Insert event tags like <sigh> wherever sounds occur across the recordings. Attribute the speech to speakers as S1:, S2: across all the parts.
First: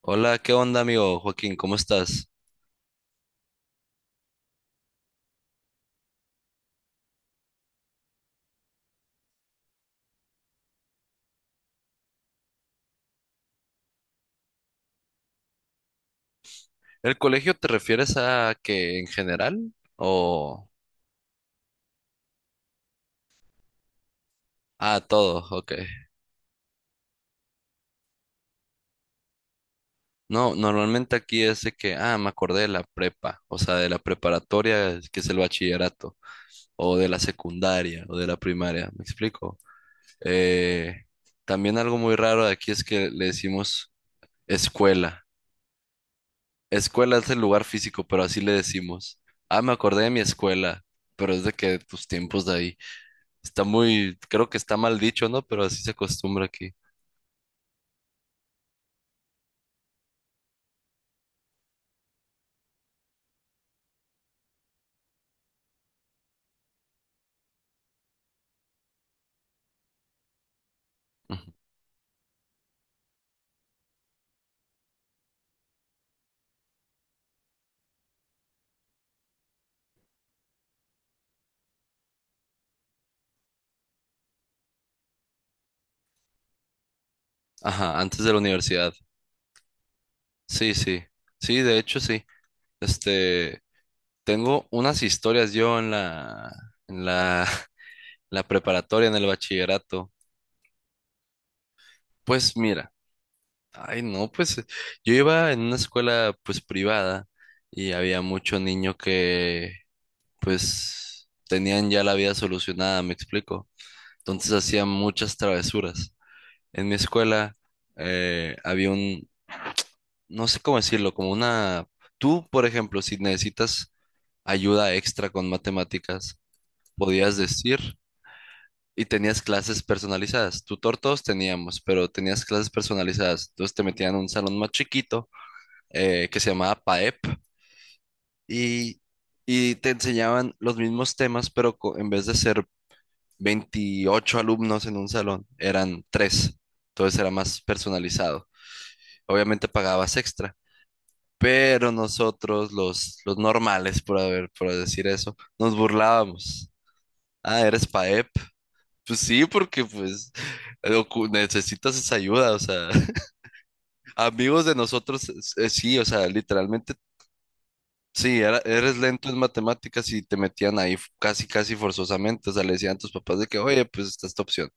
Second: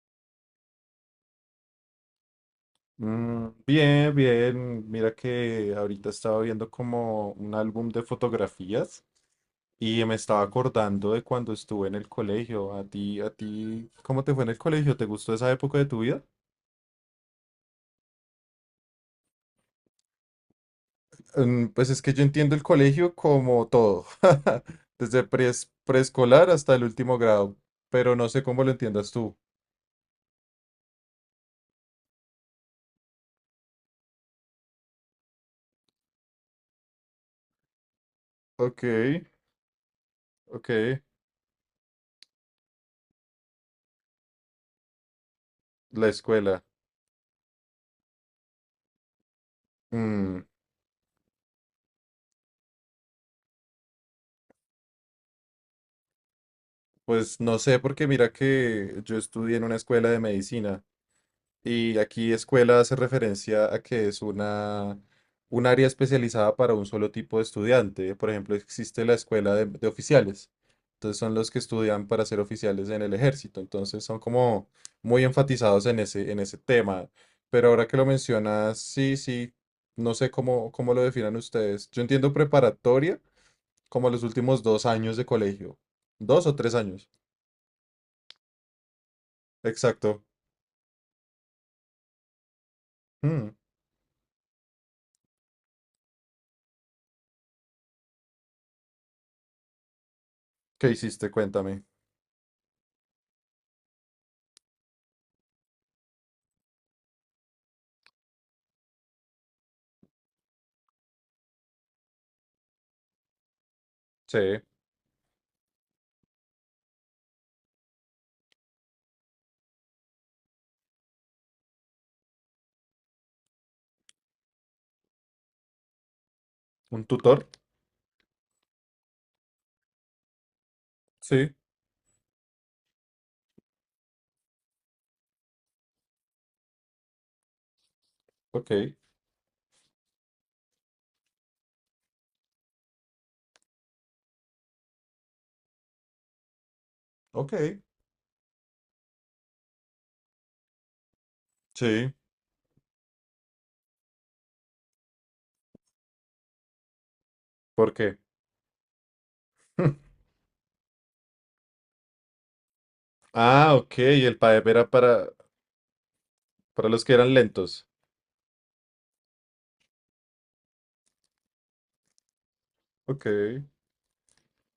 S1: Hola, ¿qué onda, amigo Joaquín? ¿Cómo estás?
S2: Bien, bien. Mira que ahorita estaba viendo como un álbum de fotografías y me estaba acordando de cuando estuve en el colegio. A ti, ¿cómo te fue en el colegio? ¿Te gustó esa época de tu vida?
S1: ¿El colegio te refieres a que en general o
S2: Pues es que yo entiendo el colegio como todo, <laughs>
S1: a
S2: desde
S1: todo? Ok.
S2: preescolar hasta el último grado, pero no sé cómo lo entiendas tú.
S1: No, normalmente aquí es de que, me acordé de la prepa, o sea, de la preparatoria, que es el bachillerato, o de la secundaria, o de la
S2: Ok,
S1: primaria, ¿me explico?
S2: ok.
S1: Eh, También algo muy raro de aquí es que le decimos escuela.
S2: La escuela.
S1: Escuela es el lugar físico, pero así le decimos. Ah, me acordé de mi
S2: Mm,
S1: escuela, pero es de que tus tiempos de ahí. Está muy, creo que está mal dicho, ¿no? Pero así se acostumbra aquí.
S2: pues no sé, porque mira que yo estudié en una escuela de medicina. Y aquí escuela hace referencia a que es una, un área especializada para un solo tipo de estudiante. Por ejemplo, existe la escuela de oficiales. Entonces son
S1: Ujú.
S2: los que estudian para ser oficiales en el ejército. Entonces son como muy enfatizados en ese tema. Pero ahora que lo mencionas, sí, sí, no sé cómo lo definan ustedes. Yo entiendo preparatoria como los últimos dos años de colegio. Dos o tres años.
S1: Ajá, antes de la universidad.
S2: Exacto.
S1: Sí, sí. Sí, de hecho, sí.
S2: Mm,
S1: Este, Tengo unas historias yo en la, <laughs> la preparatoria, en el bachillerato.
S2: ¿Qué hiciste? Cuéntame.
S1: Pues mira, ay, no, pues yo iba en una escuela, pues privada y había mucho niño que, pues, tenían ya la vida solucionada, me explico.
S2: Sí.
S1: Entonces hacían muchas travesuras. En mi escuela había un, no sé cómo decirlo, como una... Tú, por ejemplo, si necesitas ayuda extra con matemáticas,
S2: ¿Un
S1: podías
S2: tutor?
S1: decir y tenías clases personalizadas. Tutor todos
S2: Sí.
S1: teníamos, pero tenías clases personalizadas. Entonces te metían a un salón más chiquito que se llamaba PAEP
S2: Ok,
S1: y, y te enseñaban los mismos temas, pero en vez de ser 28 alumnos en un salón, eran tres. Entonces era más
S2: ok,
S1: personalizado. Obviamente pagabas extra pero
S2: sí,
S1: nosotros, los normales, por decir eso, nos burlábamos. Ah, eres
S2: ¿por qué?
S1: PAEP. Pues sí, porque
S2: <laughs>
S1: pues necesitas esa ayuda, o sea, <laughs>
S2: Ah, ok, el
S1: amigos
S2: PAEP
S1: de
S2: era
S1: nosotros,
S2: para,
S1: sí, o sea,
S2: para
S1: literalmente,
S2: los que eran lentos.
S1: sí, eres lento en matemáticas y te metían ahí casi, casi forzosamente, o sea, le decían a tus
S2: Ok.
S1: papás de que, oye, pues está esta opción.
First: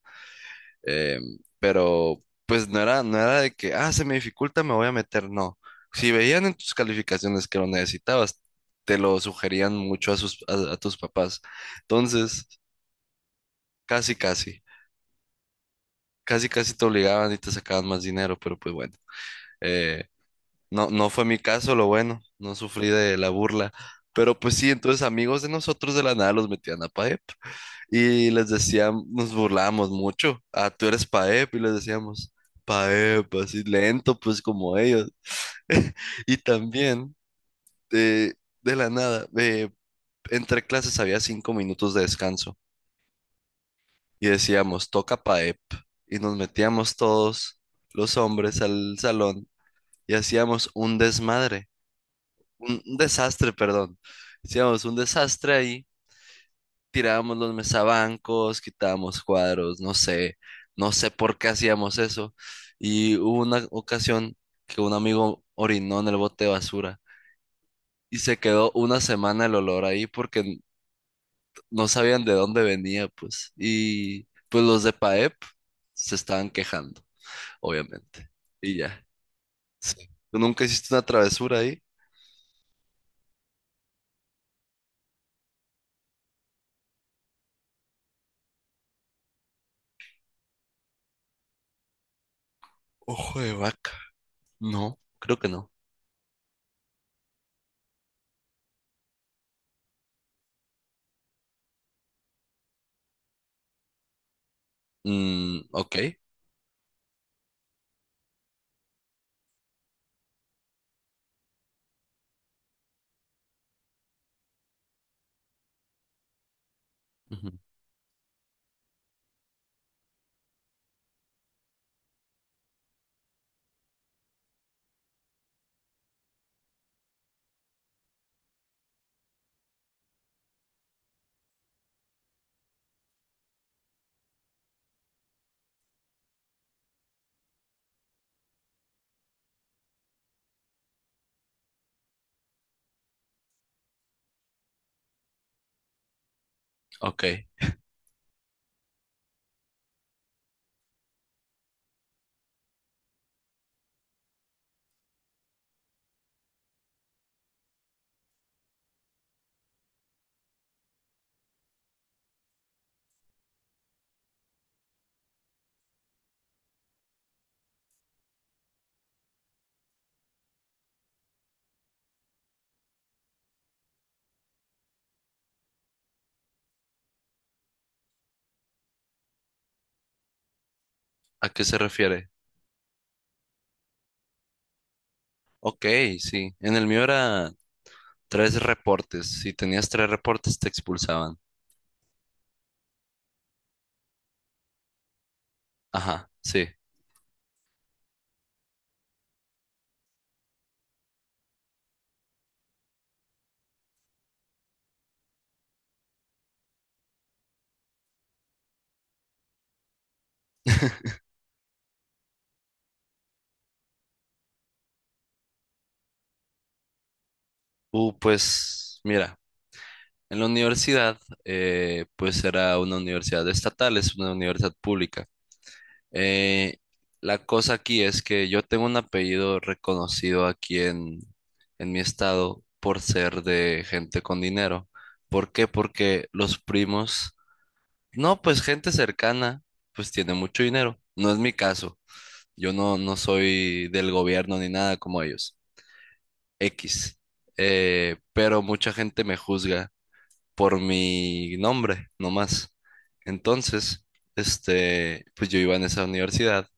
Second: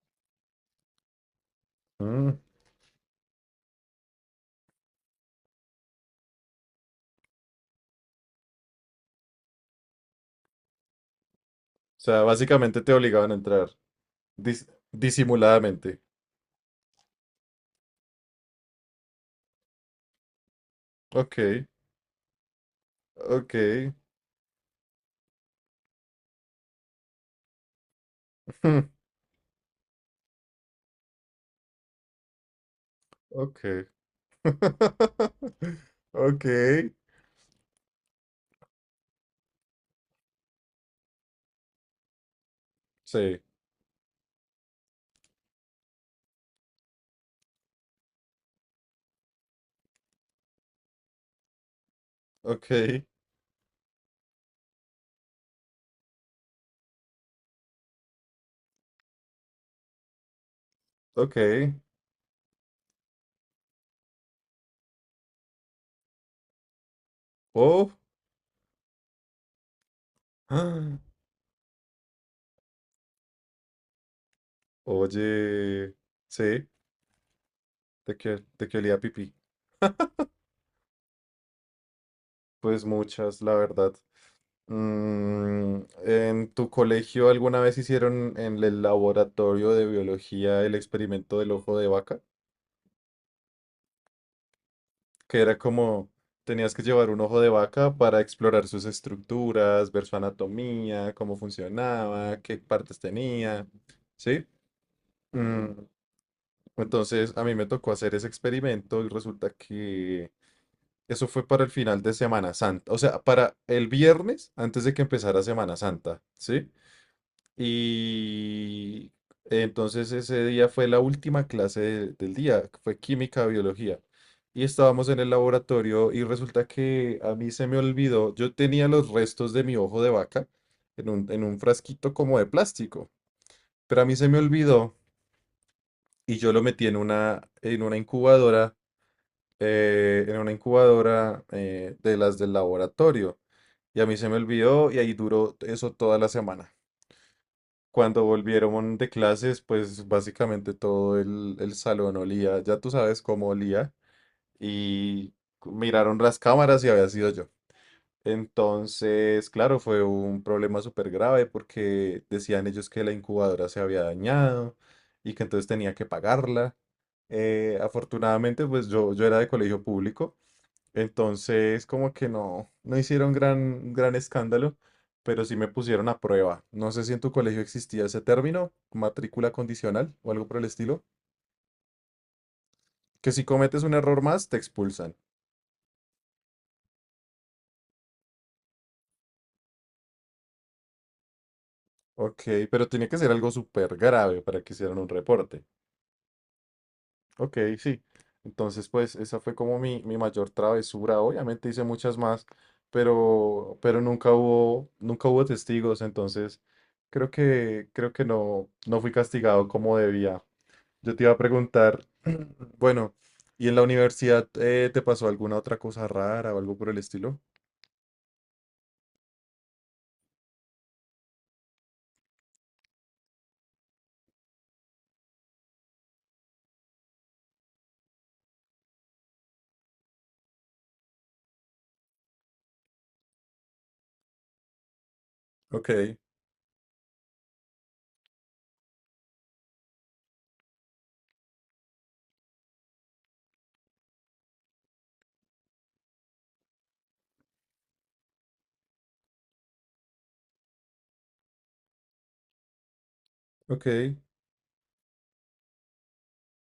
S1: Eh, pero
S2: O
S1: pues no era de que, se me dificulta, me voy a meter, no. Si veían en tus calificaciones que lo necesitabas, te lo sugerían mucho a tus papás.
S2: sea,
S1: Entonces,
S2: básicamente te obligaban a entrar
S1: casi, casi,
S2: dis- disimuladamente.
S1: casi, casi te obligaban y te sacaban más dinero, pero pues bueno, eh, no fue mi
S2: Ok,
S1: caso, lo bueno, no sufrí de la
S2: ok,
S1: burla. Pero pues sí, entonces amigos de nosotros de la nada los metían a PAEP. Y les decíamos,
S2: <laughs>
S1: nos burlábamos mucho. Ah, tú eres Paep, y les decíamos, Paep, así
S2: ok.
S1: lento, pues como ellos.
S2: <laughs>
S1: <laughs> Y
S2: Ok,
S1: también, de, de la nada, entre clases había 5 minutos de descanso.
S2: sí,
S1: Y decíamos, toca Paep. Y nos metíamos todos los hombres al salón y hacíamos un desmadre, un
S2: ok,
S1: desastre, perdón. Hacíamos un desastre ahí, tirábamos los mesabancos, quitábamos cuadros, no sé
S2: ok.
S1: por qué hacíamos eso. Y hubo una ocasión que un amigo orinó en el bote de basura
S2: Oh,
S1: y se quedó una semana el olor ahí porque
S2: <gasps> ah,
S1: no sabían de dónde venía, pues. Y pues los de PAEP
S2: oye,
S1: se estaban
S2: sí,
S1: quejando, obviamente.
S2: de
S1: Y
S2: qué olía
S1: ya.
S2: pipí?
S1: Sí. ¿Tú nunca hiciste una travesura ahí?
S2: Pues muchas, la verdad. ¿En tu colegio alguna vez hicieron en el laboratorio de biología el experimento del ojo de vaca?
S1: Ojo de vaca. No, creo
S2: Que
S1: que
S2: era
S1: no.
S2: como tenías que llevar un ojo de vaca para explorar sus estructuras, ver su anatomía, cómo funcionaba, qué partes tenía, ¿sí?
S1: Mm,
S2: Mm,
S1: ok.
S2: entonces a mí me tocó hacer ese experimento y resulta que eso fue para el final de Semana Santa, o sea, para el viernes antes de que empezara Semana Santa, ¿sí?
S1: Ujú,
S2: Y entonces ese día fue la última clase del día, que fue química, biología. Y estábamos en el laboratorio y resulta que a mí se me olvidó, yo tenía los restos de mi ojo de vaca en un frasquito como de plástico, pero a mí se me olvidó y yo lo metí en una incubadora, en una incubadora de las del laboratorio. Y a mí se me olvidó y ahí duró eso toda la semana.
S1: ok.
S2: Cuando volvieron de clases, pues básicamente todo el salón olía, ya tú sabes cómo olía, y miraron las cámaras y había sido yo. Entonces, claro, fue un problema súper grave porque decían ellos que la incubadora se había dañado y que entonces tenía que pagarla. Afortunadamente, pues yo era de colegio público. Entonces, como que no, no hicieron gran escándalo, pero sí me pusieron a prueba. No sé si en tu colegio existía ese término, matrícula condicional o algo por el estilo,
S1: ¿A qué se refiere?
S2: que si cometes un error más, te expulsan.
S1: Ok, sí. En el mío era tres reportes. Si tenías tres reportes, te expulsaban.
S2: Ok, pero tiene que ser algo súper grave para que hicieran un reporte.
S1: Ajá, sí.
S2: Ok, sí. Entonces, pues esa fue como mi mayor travesura. Obviamente hice muchas más, pero nunca hubo, nunca hubo testigos, entonces creo que no, no fui castigado como debía. Yo te iba a preguntar, <clears throat> bueno, ¿y en la universidad te pasó alguna otra cosa rara o algo por el estilo?
S1: Pues mira, en la universidad, pues era una universidad estatal, es una universidad pública. Eh, la cosa aquí es que yo tengo un apellido reconocido aquí en mi estado por ser de gente con dinero. ¿Por qué?
S2: Ok,
S1: Porque los primos, no, pues gente cercana, pues tiene mucho dinero. No es mi caso. Yo no soy del gobierno ni nada como ellos. X. Pero mucha gente me juzga por mi nombre, nomás. Entonces,
S2: ok,
S1: pues yo iba en esa universidad,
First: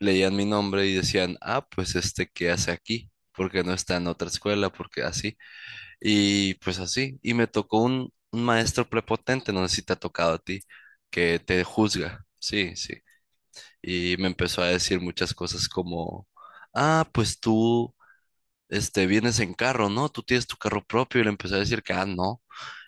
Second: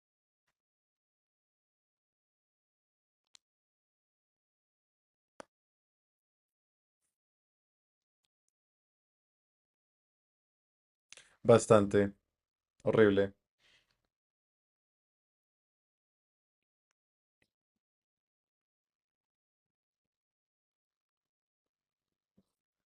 S1: leían mi nombre y decían, ah, pues ¿qué hace aquí? Porque no está en otra escuela, porque así. Y pues así. Y me tocó un maestro prepotente, no sé si te ha tocado a ti, que te
S2: bastante,
S1: juzga. Sí, sí,
S2: horrible.
S1: y me empezó a decir muchas cosas como, ah, pues tú, vienes en carro, ¿no? Tú tienes tu carro propio y le empezó a decir que, ah, no,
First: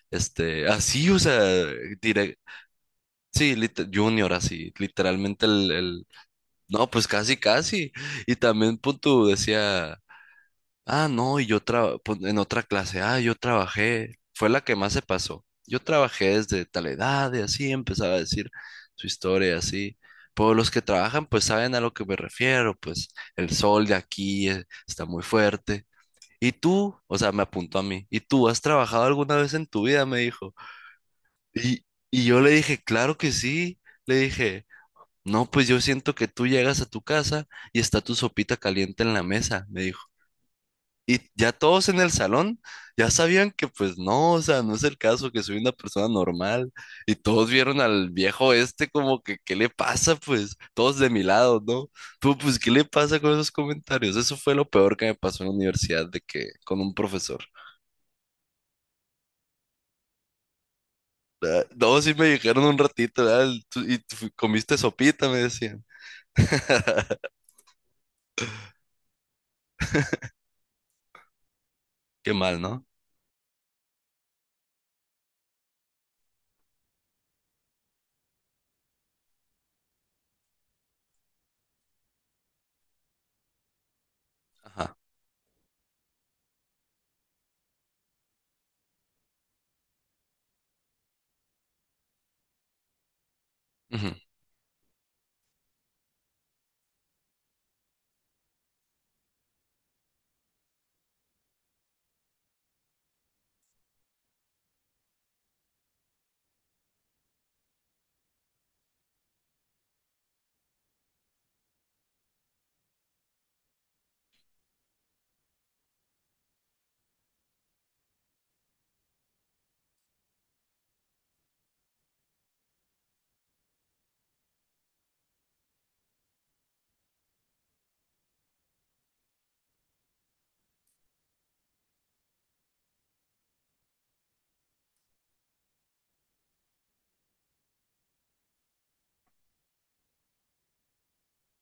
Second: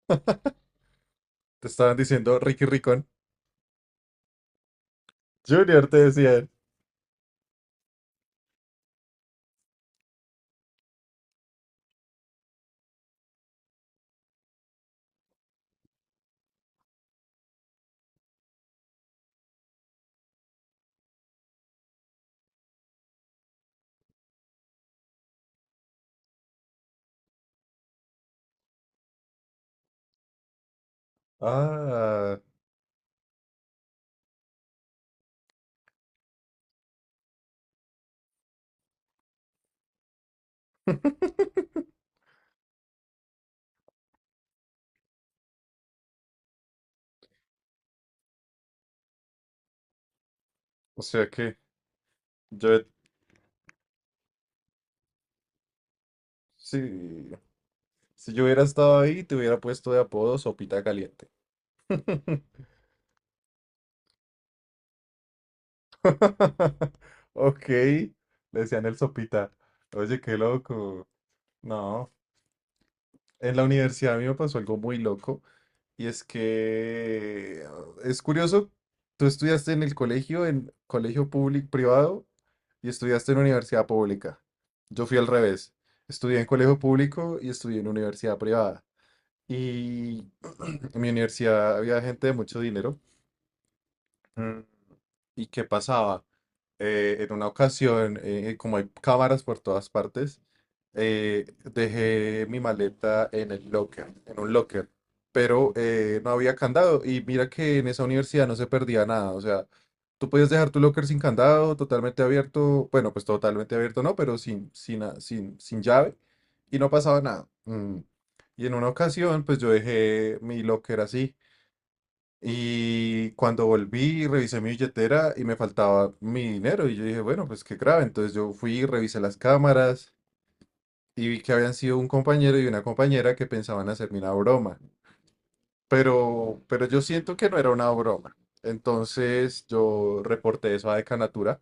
S1: así, o sea,
S2: Te estaban diciendo
S1: direct,
S2: Ricky Ricón.
S1: sí, Junior, así, literalmente
S2: Junior te decían.
S1: no, pues casi, casi, y también punto decía... Ah, no, y yo pues, en otra clase, yo trabajé, fue la que más se pasó. Yo trabajé desde tal edad y así empezaba a decir su historia, así. Pues los que trabajan, pues saben a lo que me refiero, pues el sol de aquí está muy fuerte. Y tú, o sea, me apuntó a mí, ¿y tú has trabajado alguna vez en tu vida? Me dijo. Y, y
S2: Ah,
S1: yo le dije, claro que sí. Le dije, no, pues yo siento que tú llegas a tu casa y está tu sopita caliente en la mesa, me dijo. Y ya todos en
S2: <laughs>
S1: el salón ya sabían que pues no, o sea, no es el caso, que soy una persona normal. Y todos vieron al viejo este como que, ¿qué le pasa? Pues todos
S2: o
S1: de mi
S2: sea que
S1: lado, ¿no? Tú, pues, ¿qué
S2: yo,
S1: le pasa con esos comentarios? Eso fue lo peor que me pasó en la universidad de que con un
S2: sí,
S1: profesor.
S2: si yo hubiera estado ahí, te hubiera puesto de apodo Sopita Caliente.
S1: Ah, no, sí me dijeron un ratito, "Ah, y tú comiste sopita", me decían.
S2: <laughs> Ok, le decían el Sopita. Oye, qué loco. No,
S1: Qué mal, ¿no?
S2: en la universidad a mí me pasó algo muy loco y es que es curioso, tú estudiaste en el colegio, en colegio público privado y estudiaste en universidad pública.
S1: Ajá.
S2: Yo fui al revés. Estudié en colegio público y estudié en universidad privada. Y <clears throat> en mi universidad había gente de mucho dinero. Mm. ¿Y qué pasaba? En una ocasión, como hay cámaras por todas partes, dejé mi maleta en el locker, en un locker, pero no había candado. Y mira que en esa universidad no se perdía nada. O sea, tú podías dejar tu locker sin candado, totalmente abierto. Bueno, pues totalmente abierto no, pero sin, sin, a- sin, sin llave. Y no pasaba nada. Mm. Y en una ocasión, pues yo dejé mi locker así. Y cuando volví, revisé mi billetera y me faltaba mi dinero. Y yo dije, bueno, pues qué grave. Entonces yo fui, revisé las cámaras y vi que habían sido un compañero y una compañera que pensaban hacerme una broma. Pero yo siento que no era una broma. Entonces yo reporté eso a Decanatura.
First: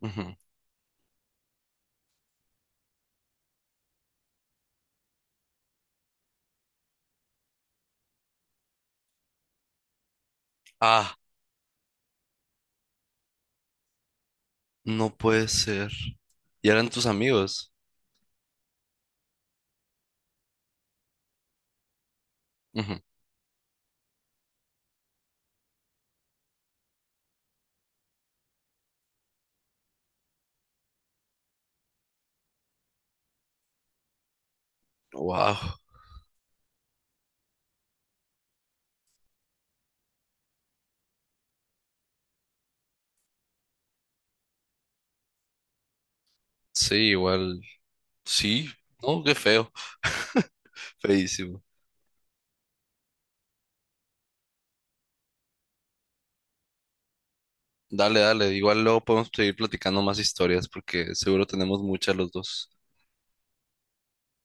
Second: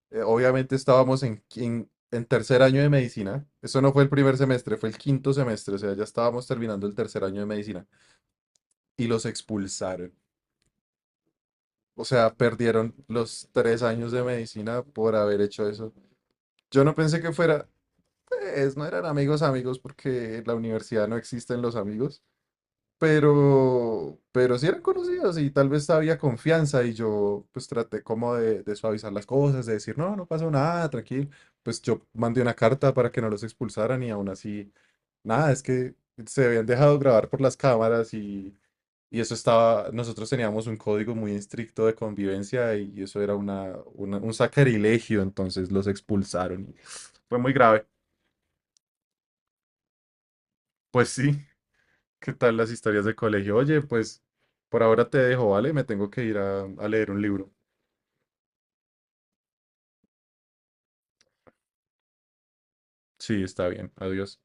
S1: Ujú, ujú.
S2: Obviamente estábamos en, en 3.er año de medicina. Eso no fue el primer semestre, fue el 5.º semestre. O sea, ya estábamos terminando el 3.er año de medicina. Y los expulsaron.
S1: Ah,
S2: O sea, perdieron los 3 años de medicina
S1: no
S2: por haber
S1: puede
S2: hecho
S1: ser.
S2: eso.
S1: Y
S2: Yo
S1: eran
S2: no
S1: tus
S2: pensé que fuera,
S1: amigos.
S2: pues no eran amigos amigos porque en la universidad no existen los amigos, pero sí eran conocidos y tal vez había confianza y yo pues traté como de suavizar las cosas, de decir, no, no pasa nada, tranquilo. Pues yo mandé una carta para que no los expulsaran y aún así, nada, es
S1: Wow.
S2: que se habían dejado grabar por las cámaras y eso estaba, nosotros teníamos un código muy estricto de convivencia y eso era un sacrilegio, entonces los expulsaron. Y
S1: Sí,
S2: fue muy
S1: igual.
S2: grave.
S1: Sí, no, qué feo. <laughs>
S2: Pues sí,
S1: Feísimo.
S2: <laughs> ¿qué tal las historias de colegio? Oye, pues por ahora te dejo, ¿vale? Me tengo que ir a leer un libro.
S1: Dale, dale. Igual luego podemos seguir platicando más historias porque seguro tenemos muchas los dos.
S2: Sí, está bien, adiós.